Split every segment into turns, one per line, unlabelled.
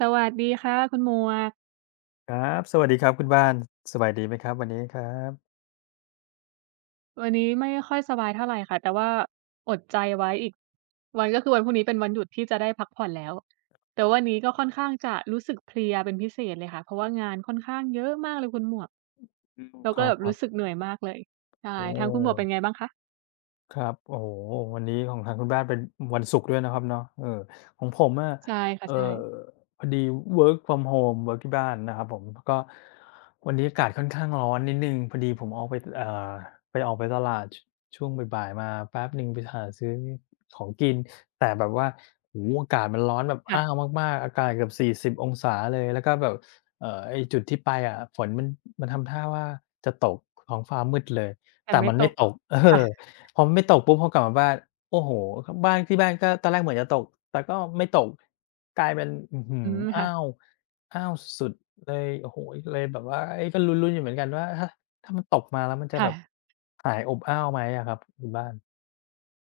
สวัสดีค่ะคุณหมวก
ครับ สวัสดีครับคุณบ้านสบายดีไหมครับวันนี้ครับ
วันนี้ไม่ค่อยสบายเท่าไรค่ะแต่ว่าอดใจไว้อีกวันก็คือวันพรุ่งนี้เป็นวันหยุดที่จะได้พักผ่อนแล้วแต่วันนี้ก็ค่อนข้างจะรู้สึกเพลียเป็นพิเศษเลยค่ะเพราะว่างานค่อนข้างเยอะมากเลยคุณหมวก
อืม
เรา
ค
ก็
ร
แบบ
ั
รู้
บๆ
สึกเหนื่อยมากเลยใช่
โอ้
ทางคุณหมวกเป็นไงบ้างคะ
ครับโอ้โฮวันนี้ของทางคุณบ้านเป็นวันศุกร์ด้วยนะครับเนาะเออของผมอะ
ใช่ค่ะ
เอ่อ
ใช่
พอดี work from home work ที่บ้านนะครับผมก็วันนี้อากาศค่อนข้างร้อนนิดหนึ่งพอดีผมออกไปไปออกไปตลาดช่วงบ่ายๆมาแป๊บหนึ่งไปหาซื้อของกินแต่แบบว่าโอ้โฮอากาศมันร้อนแบบอ้าว
ค่ะ
มากๆอากาศเกือบ40องศาเลยแล้วก็แบบไอ้จุดที่ไปอะฝนมันทำท่าว่าจะตกท้องฟ้ามืดเลย
แต่
แต่
ไม่
มัน
ต
ไม่
ก
ตกเอ
ค่ะ
อ พอไม่ตกปุ๊บพอกลับมาบ้านโอ้โฮบ้านที่บ้านก็ตอนแรกเหมือนจะตกแต่ก็ไม่ตกกลายเป็นอื้อฮื
อื
อ
มค่ะ
อ้าวอ้าวสุดๆเลยโอ้โฮเลยแบบว่าเอ๊ะก็ลุ้นๆอยู่เหมือนกันว่าถ้ามันตกมาแล้วมันจะ
ค่ะ
แบบหายอบอ้าวไหมอะครับคุณบ้าน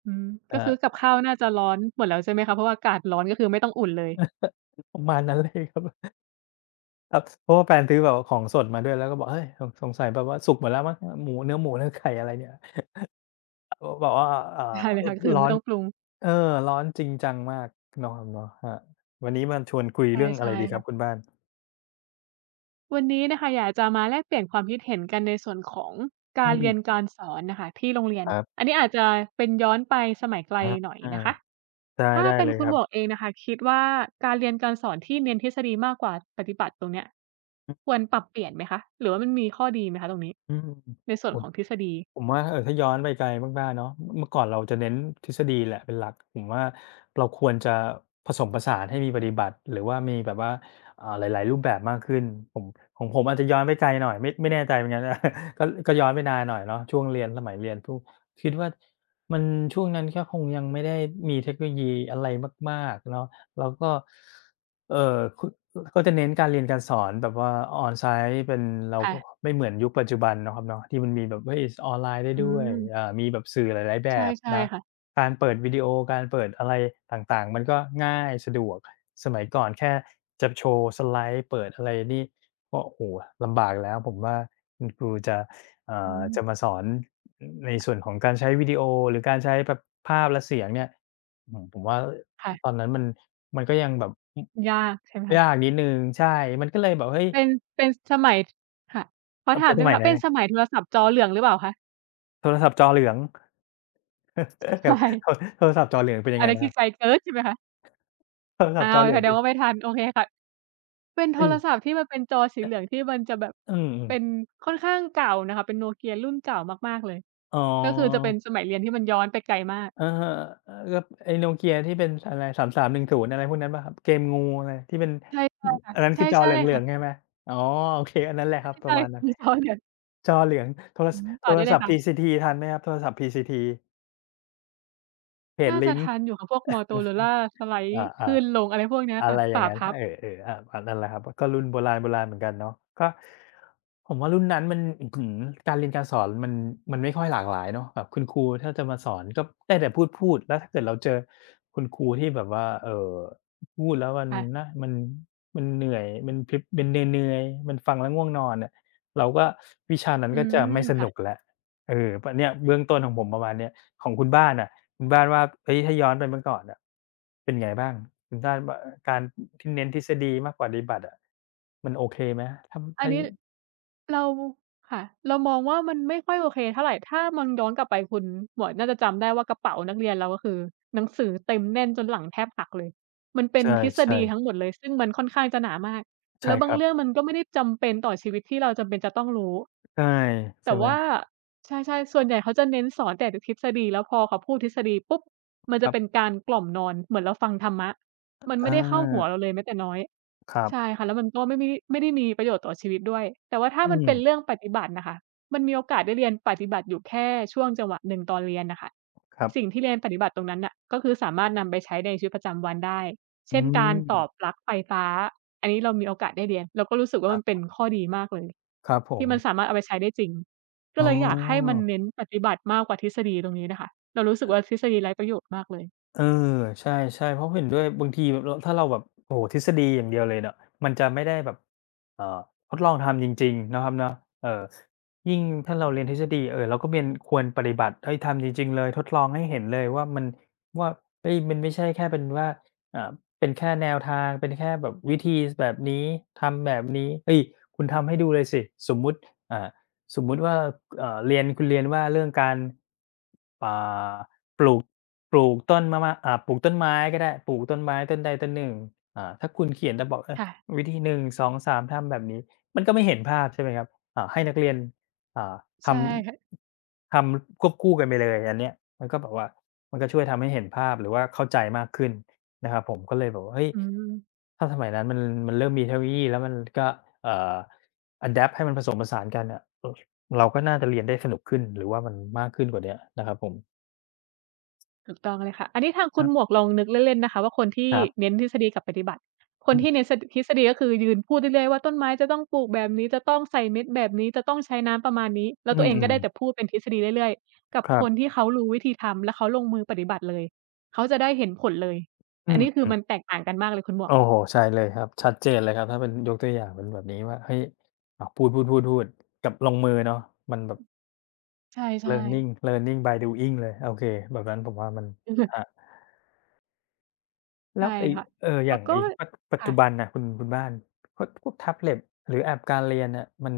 อืมก็คือ
อ่า
กับข้าวน่าจะร้อนหมดแล้วใช่ไหมคะเพราะว่าอากาศร้อนก็คือไม่ต้องอุ่นเลย
ประมาณนั้นเลยครับครับเพราะว่าแฟนซื้อแบบของสดมาด้วยแล้วก็บอกเฮ้ยสงสัยแบบว่าสุกหมดแล้วมั้งหมูเนื้อไก่อะไรเนี่ยเขาบอกว่าอ่า
ได้เลยค่ะก็คือ
ร้อ
ไม่
น
ต้องปรุง
เออร้อนจริงจังมากเนาะครับเนาะครับวันนี้มาชวนคุย
ใช่
เรื่องอะ
ใช่
ไรดีครั
ค่ะ
บคุณบ้าน
วันนี้นะคะอยากจะมาแลกเปลี่ยนความคิดเห็นกันในส่วนของ
อื
การเรียน
ม
การสอนน่ะค่ะที่โรงเรียน
ครั
อัน
บ
นี้อาจจะเป็นย้อนไปสมัยไกลหน่อย
อา
นะคะถ้า
ได้
เป็น
เลย
คุ
ค
ณห
รั
ม
บ
วกเองน่ะค่ะคิดว่าการเรียนการสอนที่เน้นทฤษฎีมากกว่าปฏิบัติตรงเนี้ยควรปรับเปลี่ยนไหมคะหรือว่ามันมีข้อดีไหมคะตรงนี้
อืม
ในส่วนของทฤษฎี
ผมว่าถ้าย้อนไปไกลมากๆเนาะเมื่อก่อนเราจะเน้นทฤษฎีแหละเป็นหลักผมว่าเราควรจะผสมผสานให้มีปฏิบัติหรือว่ามีแบบว่าอ่าหลายๆรูปแบบมากขึ้นผมของผมอาจจะย้อนไปไกลหน่อยไม่แน่ใจเหมือนกัน ก็ย้อนไปนานหน่อยเนาะช่วงเรียนสมัยเรียนทุคิดว่ามันช่วงนั้นก็คงยังไม่ได้มีเทคโนโลยีอะไรมากๆเนาะแล้วก็ เอ่อคุก็จะเน้นการเรียนการสอนแบบว่า on-site เป็นเราก็
ค่ะ
ไม่เหมือนยุคปัจจุบันเนาะครับเนาะที่มันมีแบบเฮ้ยออนไลน์ได้
อื
ด้วย
ม
อ่ามีแบบสื่อหลายๆแบ
ใช่
บ
ใช่
นะ
ค่ะ
การเปิดวิดีโอการเปิดอะไรต่างๆมันก็ง่ายสะดวกสมัยก่อนแค่จะโชว์สไลด์เปิดอะไรนี่ก็โอ้โฮลำบากแล้วผมว่าคุณครูจะ
อืม
จะมาสอนในส่วนของการใช้วิดีโอหรือการใช้แบบภาพและเสียงเนี่ยอื้อฮือผมว่าตอน
ค่ะ
นั้นมันมันก็ยังแบบ
ยากใช่ไหมคะ
ยากนิดหนึ่งใช่ มันก็เลยแบบเฮ้ย
เป็นเป็นสมัยค่ะขอ
มัน
ถา
เป็
ม
น
ได้
ส
ไหม
มัย
คะ
นั้
เป็
น
นสมัยโทรศัพท์จอเหลืองหรือเปล่าคะ
โทรศัพท์จอเหลือง
ใช
กับโทร
่
โทรศัพท์จอเหลืองเป็นยั
อั
ง
น
ไง
นั้น
นะค
คือ
รั
ไกล
บ
เกินใช่ไหมคะ
โทรศัพ
อ้า
ท์จอ
ว
เหลื
แส
อง
ดง
เป็น
ว่าไม่ทันโอเคค่ะเป็นโท
เฮ้ย
รศัพท์ที่มันเป็นจอสีเหลือง
อ
ที่มันจะแบบ
อืม
เป็น
ๆ
ค่อนข้างเก่านะคะเป็น Nokia รุ่นเก่ามากๆเลย
อ๋อ
ก็คือจะเป็นสมัยเรียนที่มันย้อนไปไกลมาก
อะฮะเออก็ไอ้ Nokia ที่เป็นอะไร3310อะไรพวกนั้นเปล่าครับเกมงูอะไรที่เป็น
ใช่
อ
ๆค่ะ
อันนั้น
ใช่
คือจอ
ใช่
เหลืองๆ
ค่ะ
ใช่ไหมอ๋อโอเคอันนั้นแหละครับ
ใช่
ประ
ใช่
มาณนั้น
มีจอเหลือง
จอเหลืองโทร
อื
ส
มต่
โท
อ
ร
ได้เล
ศั
ย
พท์
ค่ะ
PCT ททันไหมครับโทรศัพท์ PCT เพจ
น่าจะ
ลิงก์
ทันอยู่ค่ะพวก Motorola สไล
อ
ด์
า
ขึ้นลงอะไรพวกเนี้ย
ๆ อะ
ค่ะ
ไรอย่า
ฝา
งนั้น
พับ
เออเอออาอันนั้นแหละครับก็รุ่นโบราณโบราณเหมือนกันเนาะก็ผมว่ารุ่นนั้นมันอื้อฮือการเรียนการสอนมันไม่ค่อยหลากหลายเนาะแบบคุณครูถ้าจะมาสอนก็ได้แต่พูดๆแล้วถ้าเกิดเราเจอคุณครูที่แบบว่าพูดแล้วมัน
ค่ะ
นะมันมันเหนื่อยมันพริบมันเหนื่อยๆมันฟังแล้วง่วงนอนเนี่ยเราก็วิชานั้น
อื
ก็จะ
ม
ไม่สนุก
ค่ะ
แล้วเออปเนี่ยเบื้องต้นของผมประมาณเนี้ยของคุณบ้านน่ะ คุณบ้านว่าเฮ้ยถ้าย้อนไปเมื่อก่อนอะเป็นไงบ้างคุณบ้านว่าการที่เน้นทฤษฎีมากกว่าปฏิบัติอะมันโอเคไหมถ้า
อัน
ถ้า
นี้เราค่ะเรามองว่ามันไม่ค่อยโอเคเท่าไรถ้ามองย้อนกลับไปคุณหมวกน่าจะจำได้ว่ากระเป๋านักเรียนเราก็คือหนังสือเต็มแน่นจนหลังแทบหักเลยมันเป็น
ใช
ทฤษ
่
ฎี
ๆ
ทั้งหมดเลยซึ่งมันค่อนข้างจะหนามากแล้
ใช่
วบา
ค
ง
รับ
เรื่องมันก็ไม่ได้จำเป็นต่อชีวิตที่เราจำเป็นจะต้องรู้
ใช่
แต่
ใช่ไหม
ว่าใช่ๆส่วนใหญ่เขาจะเน้นสอนแต่ทฤษฎีแล้วพอเขาพูดทฤษฎีปุ๊บมัน
ค
จะ
รั
เป็น
บ
การกล่อมนอนเหมือนเราฟังธรรมะมันไม่
อา
ได้เข้าหัวเราเลยแม้แต่น้อย
ครับ
ใช่ค่ะแล้วมันก็ไม่ได้มีประโยชน์ต่อชีวิตด้วยแต่ว่าถ้า
อื
มัน
ม
เป็นเรื่องปฏิบัติน่ะค่ะมันมีโอกาสได้เรียนปฏิบัติอยู่แค่ช่วงจังหวะหนึ่งตอนเรียนน่ะค่ะ
ครับ
สิ่งที่เรียนปฏิบัติตรงนั้นน่ะก็คือสามารถนำไปใช้ในชีวิตประจำวันได้
อื
เช่นการต่อ
ม
ปลั๊กไฟฟ้าอันนี้เรามีโอกาสได้เรียนเราก็รู้สึก
ค
ว่า
ร
มันเป็น
ับ
ข้อดีมากเลย
ครับผ
ที่
ม
มันสามารถเอาไปใช้ได้จริงก็
อ๋อ
เลยอยากให้มันเน้นปฏิบัติมากกว่าทฤษฎีตรงนี้น่ะค่ะเรารู้สึกว่าทฤษฎีไร้ประโยชน์มากเลย
เออใช่ๆเพราะเห็นด้วยบางทีแบบเราถ้าเราแบบโอ้โฮทฤษฎีอย่างเดียวเลยเนี่ยมันจะไม่ได้แบบเอ่อทดลองทำจริงๆนะครับเนาะเอ่อยิ่งถ้าเราเรียนทฤษฎีเราก็เป็นควรปฏิบัติเฮ้ยทำจริงๆเลยทดลองให้เห็นเลยว่ามันว่าเฮ้ยมันไม่ใช่แค่เป็นว่าอ่าเป็นแค่แนวทางเป็นแค่แบบวิธีแบบนี้ทำแบบนี้เฮ้ยคุณทำให้ดูเลยสิสมมุติอ่า สมมุติว่าเรียนคุณเรียนว่าเรื่องการอ่าปลูกต้นมะม่าปลูกต้นไม้ก็ได้ปลูกต้นไม้ต้นใดต้นหนึ่งถ้าคุณเขียนแต่บอกเออ
ค่ะ
วิธีหนึ่งสองสามทำแบบนี้มันก็ไม่เห็นภาพใช่ไหมครับให้นักเรียนอ่าท
ใช่ค่ะ
ำควบคู่กันไปเลยอันเนี้ยมันก็แบบว่ามันก็ช่วยทำให้เห็นภาพหรือว่าเข้าใจมากขึ้นนะครับผมก็เลยแบบว่าเฮ้ย
อืม
ถ้าสมัยนั้นมันเริ่มมีเทคโนโลยีแล้วมันก็เอ่ออะแดปต์ให้มันผสมผสานกันอะ เราก็น่าจะเรียนได้สนุกขึ้นหรือว่ามันมากขึ้นกว่าเนี้ยนะครับผม
ถูกต้องเลยค่ะอันนี้ทาง
ค
คุณ
รั
หมวก
บ
ลองนึกเล่นๆนะคะว่าคนที่
ครับ
เน้นทฤษฎีกับปฏิบัติคน
อืม
ที่เน้นสทฤษฎีก็คือยืนพูดเรื่อยๆว่าต้นไม้จะต้องปลูกแบบนี้จะต้องใส่เม็ดแบบนี้จะต้องใช้น้ำประมาณนี้แล้
อื
วตัวเองก็ได้แต่
ม
พูดเป็นทฤษฎีเรื่อยๆกับ
ๆครั
ค
บ
นที่เขารู้วิธีทำแล้วเขาลงมือปฏิบัติเลยเขาจะได้เห็นผลเลย
อื
อันนี้คือมั
ม
นแต
ๆ
กต่างกันมากเลยคุณหมวก
โอ้โฮใช่เลยครับชัดเจนเลยครับถ้าเป็นยกตัวอย่างเป็นแบบนี้ว่าเฮ้ยอาพูดๆๆๆกับลงมือเนาะมันแบบ
ใช่ๆ
learning by doing เลยโอเคแบบนั้นผมว่ามันครับ แล้
ใช่
วไอ้
ค่ะ
อ
แล้
ย่า
ว
ง
ก็
ไอ้ปัจ
ค่ะ
จุบันน่ะคุณบ้านพวกแท็บเล็ตหรือแอปการเรียนน่ะ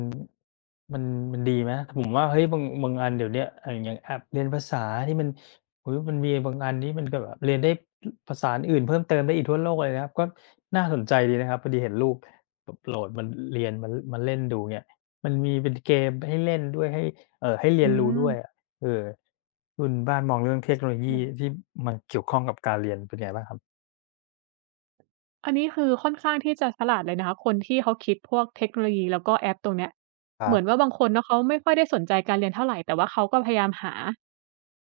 มันมันดีไหมผมว่าเฮ้ยบางอันเดี๋ยวเนี้ยอย่างแอปเรียนภาษาที่มันโอ้โฮมันมีบางอันที่มันก็แบบเรียนได้ภาษาอื่นๆเพิ่มเติมได้อีกทั่วโลกเลยนะครับก็น่าสนใจดีนะครับพอดีเห็นลูกแบบโหลดมันเรียนมันเล่นดูเนี่ยมันมีเป็นเกมให้เล่นด้วยให้ให้เรี
อื
ยนรู้
ม
ด้วยอะเออคุณบ้านมองเรื่องเทคโนโลยีที่มันเกี่ยวข้องกับการเรียนเป็นไงบ้างครับ
อันนี้คือค่อนข้างที่จะฉลาดเลยนะคะคนที่เขาคิดพวกเทคโนโลยีแล้วก็แอปตรงเนี้ย
ค
เห
รั
มือนว่า
บ
บางคนเนาะเขาไม่ค่อยได้สนใจการเรียนเท่าไรแต่ว่าเขาก็พยายามหา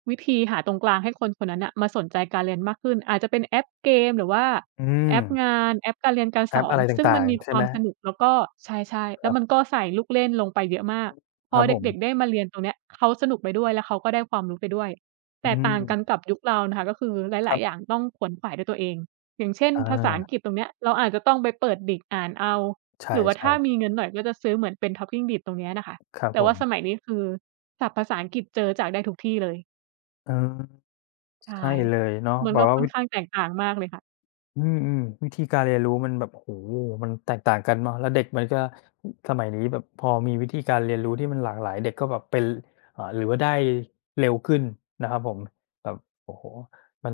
วิธีหาตรงกลางให้คนคนนั้นน่ะมาสนใจการเรียนมากขึ้นอาจจะเป็นแอปเกมหรือว่า
อื
แอ
ม
ปงานแอปการเรียนการ
แอ
ส
ป
อน
อะไร
ซึ่งมั
ต่า
น
ง
มี
ๆ
ค
ใช่
วา
ไหม
มสนุกแล้วก็ใช่ๆ
ค
แล้
รั
วมัน
บ
ก็ใส่ลูกเล่นลงไปเยอะมากพ
ค
อ
รับผ
เด็กๆได้
ม
มาเรียนตรงเนี้ยเขาสนุกไปด้วยแล้วเขาก็ได้ความรู้ไปด้วย
อื
แตกต่างกัน
ม
กับยุคเรานะคะก็คือห
ค
ลาย
รั
ๆอย่าง
บ
ต้องขวนขวายด้วยตัวเอง อย่างเช่น
อ
ภาษาอัง
า
กฤษตรงเนี้ยเราอาจจะต้องไปเปิดดิกอ่านเอา
ใช
หรือว่าถ้า
่
มีเงินหน่อยก็จะซื้อเหมือนเป็น Talking Dead ตรงเนี้ยน่ะค่ะ
ๆครับ
แต่
ผ
ว่า
ม
สมัยนี้คือศัพท์ภาษาอังกฤษเจอจากได้ทุกที่เลย
เออ
ใช่
ใช่เลยเนาะ
มัน
แบ
ก็
บว่า
ค่อนข้างแตกต่างมากเลยค่ะ
อืมอืมวิธีการเรียนรู้มันแบบโอ้โหมันแตกต่างกันเนาะแล้วเด็กมันก็สมัยนี้แบบพอมีวิธีการเรียนรู้ที่มันหลากหลายเด็กก็แบบเป็นเอ่าหรือว่าได้เร็วขึ้นนะครับผมแบบโอ้โหมัน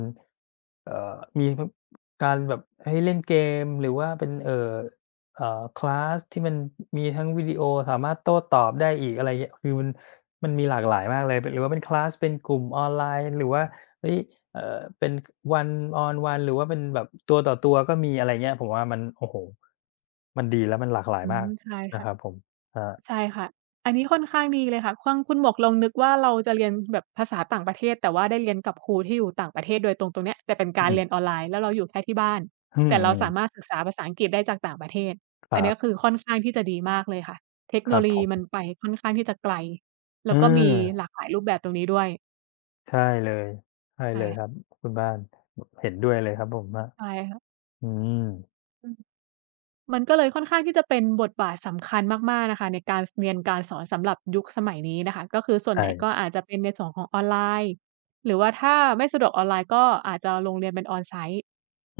เอ่อมีการแบบให้เล่นเกมหรือว่าเป็นเอ่อคลาสที่มันมีทั้งวิดีโอสามารถโต้ตอบได้อีกอะไรเงี้ยคือมันมีหลากหลายมากเลยหรือว่าเป็นคลาสเป็นกลุ่มออนไลน์หรือว่า เฮ้ยเอ่อเป็น one on one หรือว่าเป็นแบบตัวต่อตัวก็มีอะไรเงี้ยผมว่ามันโอ้โฮมันดีแล้วมันหลากหลาย
อื
มา
ม
ก
ใช่
นะ
ค่ะ
ครับผมครับ
ใช่ค่ะ อันนี้ค่อนข้างดีเลยค่ะควงคุณหมวกลองนึกว่าเราจะเรียนแบบภาษาต่างประเทศแต่ว่าได้เรียนกับครูที่อยู่ต่างประเทศโดยตรงตรงเนี้ยแต่เป็น
อื
การเรี
ม
ยนออนไลน์แล้วเราอยู่แค่ที่บ้าน
อื
แต่เรา
ม
สา
ๆ
มารถศึกษาภาษาอังกฤษได้จากต่างประเทศ
ค
อั
รั
นเนี้ย
บ
คือค่อนข้างที่จะดีมากเลยค่ะเทค
ค
โน
รับ
โล
ผ
ยี
ม
มันไปค่อนข้างที่จะไกลแล้
อื
วก็มีห
ม
ลากหลายรูปแบบตรงนี้ด้วย
ใช่เลยใช่
ใช่
เลย
ค่ะ
ครับคุณบ้านเห็นด้วยเลยครับผมว่า
ใช่ค่ะ
อืม
อืม มันก็เลยค่อนข้างที่จะเป็นบทบาทสำคัญมากๆนะคะในการสเรียนการสอนสำหรับยุคสมัยนี้นะคะก็คือส่วนให
ใช่
ญ่ก็อาจจะเป็นในส่วนของออนไลน์หรือว่าถ้าไม่สะดวกออนไลน์ก็อาจจะลงเรียนเป็น on-site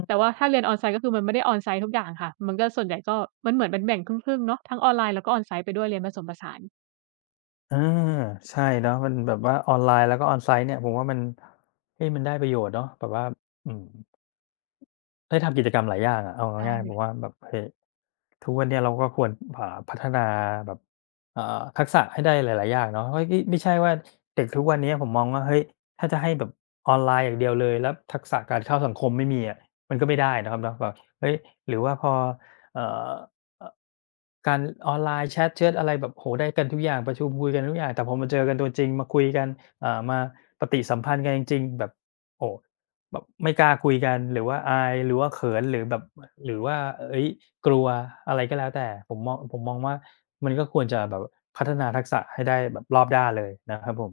แต่ว่าถ้าเรียน on-site ก็คือมันไม่ได้ on-site ทุกอย่างค่ะมันก็ส่วนใหญ่ก็มันเหมือนเป็นแบ่งครึ่งๆเนาะทั้งออนไลน์แล้วก็ on-site ไปด้วยเรียนผสมผสาน
เออใช่เนาะมันแบบว่าออนไลน์แล้วก็ on-site เนี่ยผมว่ามันเฮ้ยมันได้ประโยชน์เนาะแบบว่าอืม ได้ทำกิจกรรมหลายอย่างอะเอา
ใช่
ง่ายๆผมว่าแบบเฮ้ยทุกวันเนี้ยเราก็ควรพัฒนาแบบอ่าทักษะให้ได้หลายๆอย่างเนาะเฮ้ยนี่ไม่ใช่ว่าเด็กทุกวันเนี้ยผมมองว่าเฮ้ยถ้าจะให้แบบออนไลน์อย่างเดียวเลยแล้วทักษะการเข้าสังคมไม่มีอะมันก็ไม่ได้นะครับเนาะแบบเฮ้ยหรือว่าพอเอ่ออการออนไลน์แชตอะไรแบบโอ้โฮได้กันทุกอย่างประชุมคุยกันทุกอย่างแต่พอมาเจอกันตัวจริงมาคุยกันมาปฏิสัมพันธ์กันจริงๆแบบโอ้ แบบไม่กล้าคุยกันหรือว่าอายหรือว่าเขินหรือแบบหรือว่าเฮ้ยกลัวอะไรก็แล้วแต่ผมมองว่ามันก็ควรจะแบบพัฒนาทักษะให้ได้แบบรอบด้านเลยนะครับผม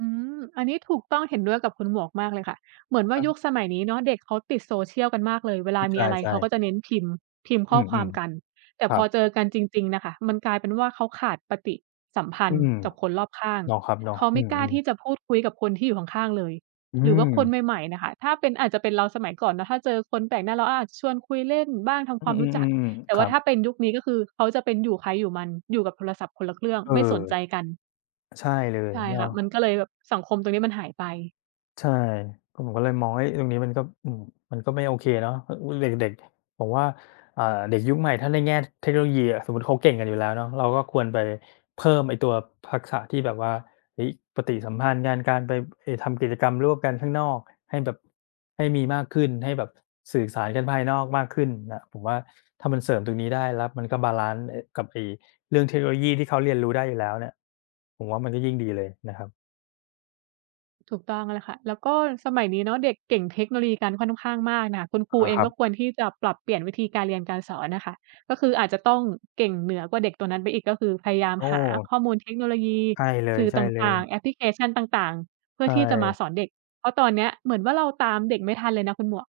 อืมอันนี้ถูกต้องเห็นด้วยกับคุณหมวกมากเลยค่ะเหมือน
ค
ว่า
รั
ยุคส
บ
มัยนี้เนาะเด็กเขาติด social กันมากเลย เวลา
อือ
มีอะไร
ใช่
เขา
ๆ
ก็จะเน้นพิมพ์
อื
ข้อความ
ม
กันแต่
ๆค
พ
รั
อเจอ
บ
กันจริงๆน่ะค่ะมันกลายเป็นว่าเขาขาดปฏิสัมพัน
อื
ธ์
ม
กับคนรอบข้าง
เนาะครับเนาะ
เขา
อื
ไม่
ม
กล้าที่จะพูดคุยกับคนที่อยู่ข้างๆเลย
ๆอื
หรือว่า
ม
คนใหม่ๆน่ะค่ะถ้าเป็นอาจจะเป็นเราสมัยก่อนเนาะถ้าเจอคนแปลกหน้าเราอาจจะชวนคุยเล่นบ้างทำค
อื
วามรู้จัก
อๆๆ
แต่
ๆค
ว่า
รับ
ถ้าเป็นยุคนี้ก็คือเขาจะเป็นอยู่ใครอยู่มันอยู่กับโทรศัพท์คนละเครื่อง
เอ
ไม่สนใจ
อ
กัน
ใช่เลย
ใช่
เนาะ
ค่ะมันก็เลยแบบสังคมตรงนี้มันหายไป
ใช่ก็ผมก็เลยมองเฮ้ยตรงนี้มันก็อืมมันก็ไม่โอเคเนาะอเด็กๆผมว่าอ่าเด็กยุคใหม่ถ้าในแง่เทคโนโลยีอะสมมุติเขาเก่งกันอยู่แล้วเนาะเราก็ควรไปเพิ่มไอ้ตัวทักษะที่แบบว่าเฮ้ยปฏิสัมพันธ์กันการไปไอ้ทำกิจกรรมร่วมกันข้างนอกให้แบบให้มีมากขึ้นให้แบบสื่อสารกันภายนอกมากขึ้นน่ะผมว่าถ้ามันเสริมตรงนี้ได้แล้วมันก็บาลันซ์เอ๊ะกับไอ้เรื่องเทคโนโลยีที่เขาเรียนรู้ได้อยู่แล้วเนี่ยผมว่ามันก็ยิ่งดีเลยนะครับ
ถูกต้องแล้วค่ะแล้วก็สมัยนี้เนาะเด็กเก่งเทคโนโลยีกันค่อนข้างมากน่ะคุณครู
อา
เอง
ครั
ก็
บ
ควรที่จะปรับเปลี่ยนวิธีการเรียนการสอนน่ะค่ะก็คืออาจจะต้องเก่งเหนือกว่าเด็กตัวนั้นไปอีกก็คือพยายาม
โอ้
หาข้อมูลเทคโนโลยี
ใช่เลย
สื่อต
ใช่เลย
่างๆแอปพลิเคชันต่างๆเพื่อ
ใช่
ที่จะมาสอนเด็กเพราะตอนเนี้ยเหมือนว่าเราตามเด็กไม่ทันเลยนะคุณหมวก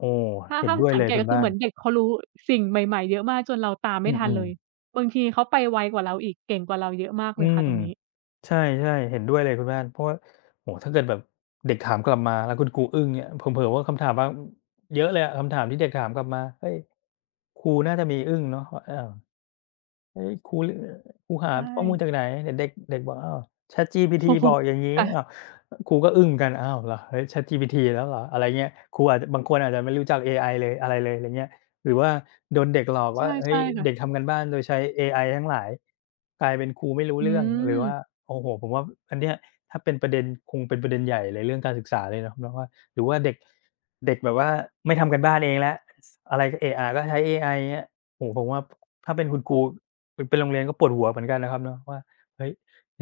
โอ้
ถ้า
เห็น
ถ้า
ด้วย
สัง
เลย
เกต
คุณ
ก็คือ
บ้า
เห
น
มือนเด็กเขารู้สิ่งใหม่ๆเยอะมากจนเราตามไม่
อื
ทัน
ม
เลย
ๆ
บางทีเขาไปไวกว่าเราอีกเก่งกว่าเราเยอะมากเล
อื
ยค่ะ
ม
ตรงนี้
ใช่ๆเห็นด้วยเลยคุณบ้านเพราะว่าโอ้โฮถ้าเกิดแบบเด็กถามกลับมาแล้วคุณครูอึ้งเนี่ยเผลอๆว่าคำถามบางเยอะเลยอะคำถามที่เด็กถามกลับมาเฮ้ยครูน่าจะมีอึ้งเนาะว่าเออ เฮ้ยครูหา
ใช่
ข้อมูลจากไหนเดี๋ยวเด็กเด็กบอกอ้าว ChatGPT
โอ้โฮ
บอกอย่างงี้อ้าว
ค่ะ
ครูก็อึ้งกันอ้าวเหรอเฮ้ย ChatGPT แล้วเหรออะไรเงี้ยครูอาจจะบางคนอาจจะไม่รู้จักเอไอเลยอะไรเลยอะไรเงี้ยหรือว่าโดนเด็กหลอกว่า
ใช่
เฮ้
ใช่
ย
ค่ะ
เด็กทำการบ้านโดยใช้เอไอทั้งหลายกลายเป็นครูไม่รู้
อื
เรื่องหรือว่า
ม
โอ้โฮผมว่าอันเนี้ยถ้าเป็นประเด็นคงเป็นประเด็นใหญ่เลยเรื่องการศึกษาเลยเนาะเนาะว่าหรือว่าเด็กเด็กแบบว่าไม่ทำการบ้านเองแล้วอะไรก็เอะอะก็ใช้เอไอเงี้ยโอ้โฮผมว่าถ้าเป็นคุณครู เป็นโรงเรียนก็ปวดหัวเหมือนกันนะครับเนาะว่าเฮ้ย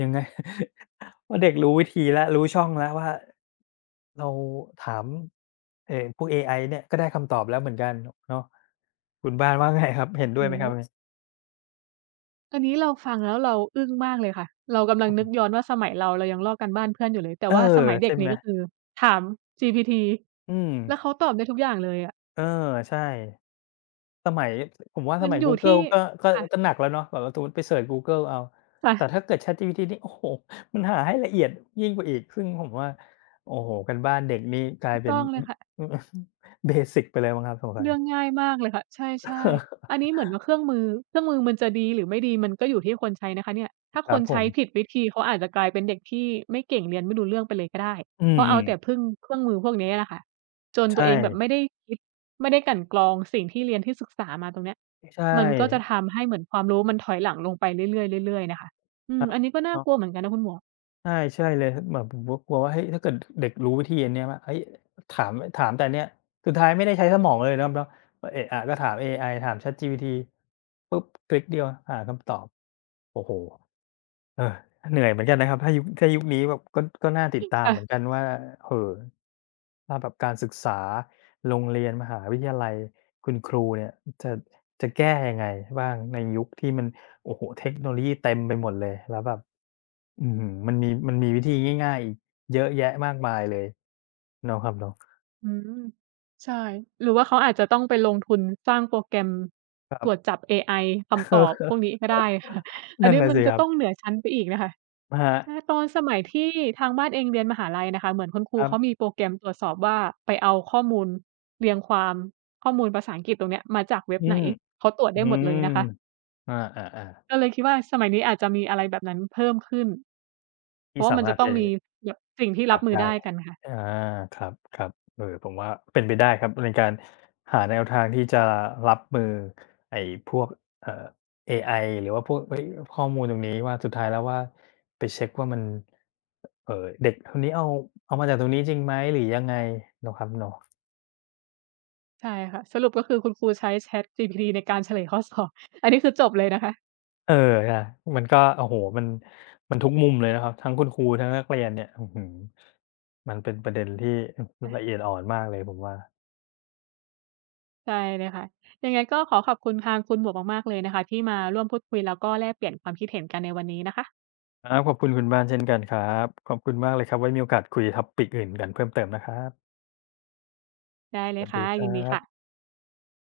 ยังไง ว่าเด็กรู้วิธีแล้วรู้ช่องแล้วว่าเราถามเออพวกเอไอเนี่ยก็ได้คำตอบแล้วเหมือนกันเนาะคุณบ้านว่าไงครับเห็นด้วย
โอ้
ไหมค
โฮ
รับเนย
อันนี้เราฟังแล้วเราอึ้งมากเลยค่ะ เรากำลังนึกย้อนว่าสมัยเราเรายังลอกการบ้านเพื่อนอยู่เลย แต่
เออ
ว่าสมัยเด็ก
ใช่
นี่
ไหม
ก็คือถาม GPT
อืม
แล้วเขาตอบได้ทุกอย่างเลยอะ
เออใช่ สมัยผมว่าส
มัน
มัย
อยู่
กูเกิล
ที่
ก็ก็
ค่ะ
ก็หนักแล้วเนาะแบบว่าสมมุติไปเซิร์ชกูเกิลเอา แต่
ค่ะ
ถ้าเกิด ChatGPT นี่ โอ้โฮมันหาให้ละเอียดยิ่งกว่าอีก ซึ่งผมว่าโอ้โฮการบ้านเด็กนี่กลา
ถู
ย
ก
เป็น
ต้อง เล
อ
ย
อ
ค่ะ
อือเบสิกไปเลยมั้งครับสงสั
เรื่อง
ย
ง่ายมากเลยค่ะใช่ๆอันนี้เหมือนว่าเครื่องมือมันจะดีหรือไม่ดีมันก็อยู่ที่คนใช้นะคะเนี่ยถ้า
ค
ค
รั
น
บผ
ใช้ผิด
ม
วิธีเขาอาจจะกลายเป็นเด็กที่ไม่เก่งเรียนไม่รู้เรื่องไปเลยก็ได้
อื
เพราะเอา
ม
แต่
ๆ
พึ่งเครื่องมือพวกนี้อะค่ะจนตัวเอ
ใช่
งแบบไม่ได้คิดไม่ได้กลั่นกรองสิ่งที่เรียนที่ศึกษามาตรงเนี้ย
ใช่
มันก็จะทำให้เหมือนความรู้มันถอยหลังลงไปเรื่อยๆเรื่อยๆน่ะค่ะอื
ค
ม
รับ
อันนี้ก็น่ากลัว
เนาะ
เหมือนกันนะคุณหมวก
ใช่ใช่เลยแบบผมก็กลัวว่าเฮ้ยถ้าเกิดเด็กรู้วิธีอันเนี้ยว่าเฮ้ยถามแต่เนี้ยสุดท้ายไม่ได้ใช้สมองเลยเนาะเนาะก็เอะอะก็ถามเอไอถาม ChatGPT ปุ๊บคลิกเดียวหาคำตอบโอ้โฮเออเหนื่อยเหมือนกันนะครับถ้ายุคนี้แบบก็น่าติด ตามเหมือนกั
ค่ะ
นว่าเอ่อถ้าแบบการศึกษาโรงเรียนมหาวิทยาลัยคุณครูเนี่ยจะจะแก้ยังไงบ้างในยุคที่มันโอ้โฮเทคโนโลยีเต็มไปหมดเลยแล้วแบบ อื้อฮือมันมีวิธีง่ายๆอีกเยอะแยะมากมายเลยเนาะครับเนาะ
อืมใช่หรือว่าเขาอาจจะต้องไปลงทุนสร้างโปรแกรมตรวจจับเอไอ คำตอบพวก
เออ
นี้ก็ได้ค่ะ อัน
นั่น
นี้
น่ะ
มัน
สิ
จะ
ครับ
ต้องเหนือชั้นไปอีกนะคะ
ครั
ใช่
บ
ตอนสมัยที่ทางบ้านเองเรียนมหาลัยนะคะเหมือนคุณครู
ครั
เขา
บ
มีโปรแกรมตรวจสอบว่าไปเอาข้อมูลเรียงความข้อมูลภาษาอังกฤษตรงเนี้ยมาจากเว็บ
อื
ไหน
ม
เขาตรวจได้
อื
หมดเล
ม
ยนะคะ
อาๆ
ก็
ๆ
เลยคิดว่าสมัยนี้อาจจะมีอะไรแบบนั้นเพิ่มขึ้นเพ
ที่
ราะว่า
สา
มัน
มา
จะ
รถ
ต้
ไป
องมีแบบสิ่งที่รั
ตั
บ
ด
มือ
ได้
ได้กันค่ะ
อาครับๆเออผมว่าเป็นไปได้ครับในการหาแนวทางที่จะรับมือไอ้พวกเอ่อเอไอหรือว่าพวกเฮ้ยข้อมูลตรงนี้ว่าสุดท้ายแล้วว่าไปเช็กว่ามันเด็กคนนี้เอาเอามาจากตรงนี้จริงไหมหรือยังไงเนาะครับเนาะ
ใช่ค่ะสรุปก็คือคุณครูใช้ ChatGPT ในการเฉลยข้อสอบ อันนี้คือจบเลยนะคะ
เออนะมันก็โอ้โฮมันทุกมุมเลยนะครับทั้งคุณครูทั้งนักเรียนเนี่ยอื้อฮือมันเป็นประเด็นที่อือ
อา
ละเอียดอ่อนมากเลยผมว่า
ใช่เลยค่ะยังไงก็ขอขอบคุณทางคุณหมวกมากๆเลยนะคะที่มาร่วมพูดคุยแล้วก็แลกเปลี่ยนความคิดเห็นกันในวันนี้นะคะ
ครับขอบคุณคุณบ้านเช่นกันครับขอบคุณมากเลยครับไว้มีโอกาสคุย topic อื่นกันเพิ่มเติมนะครับ
ได้
ส
เลย
วัส
ค่ะ
ดีค
ยิน
รั
ดีค่ะ
บ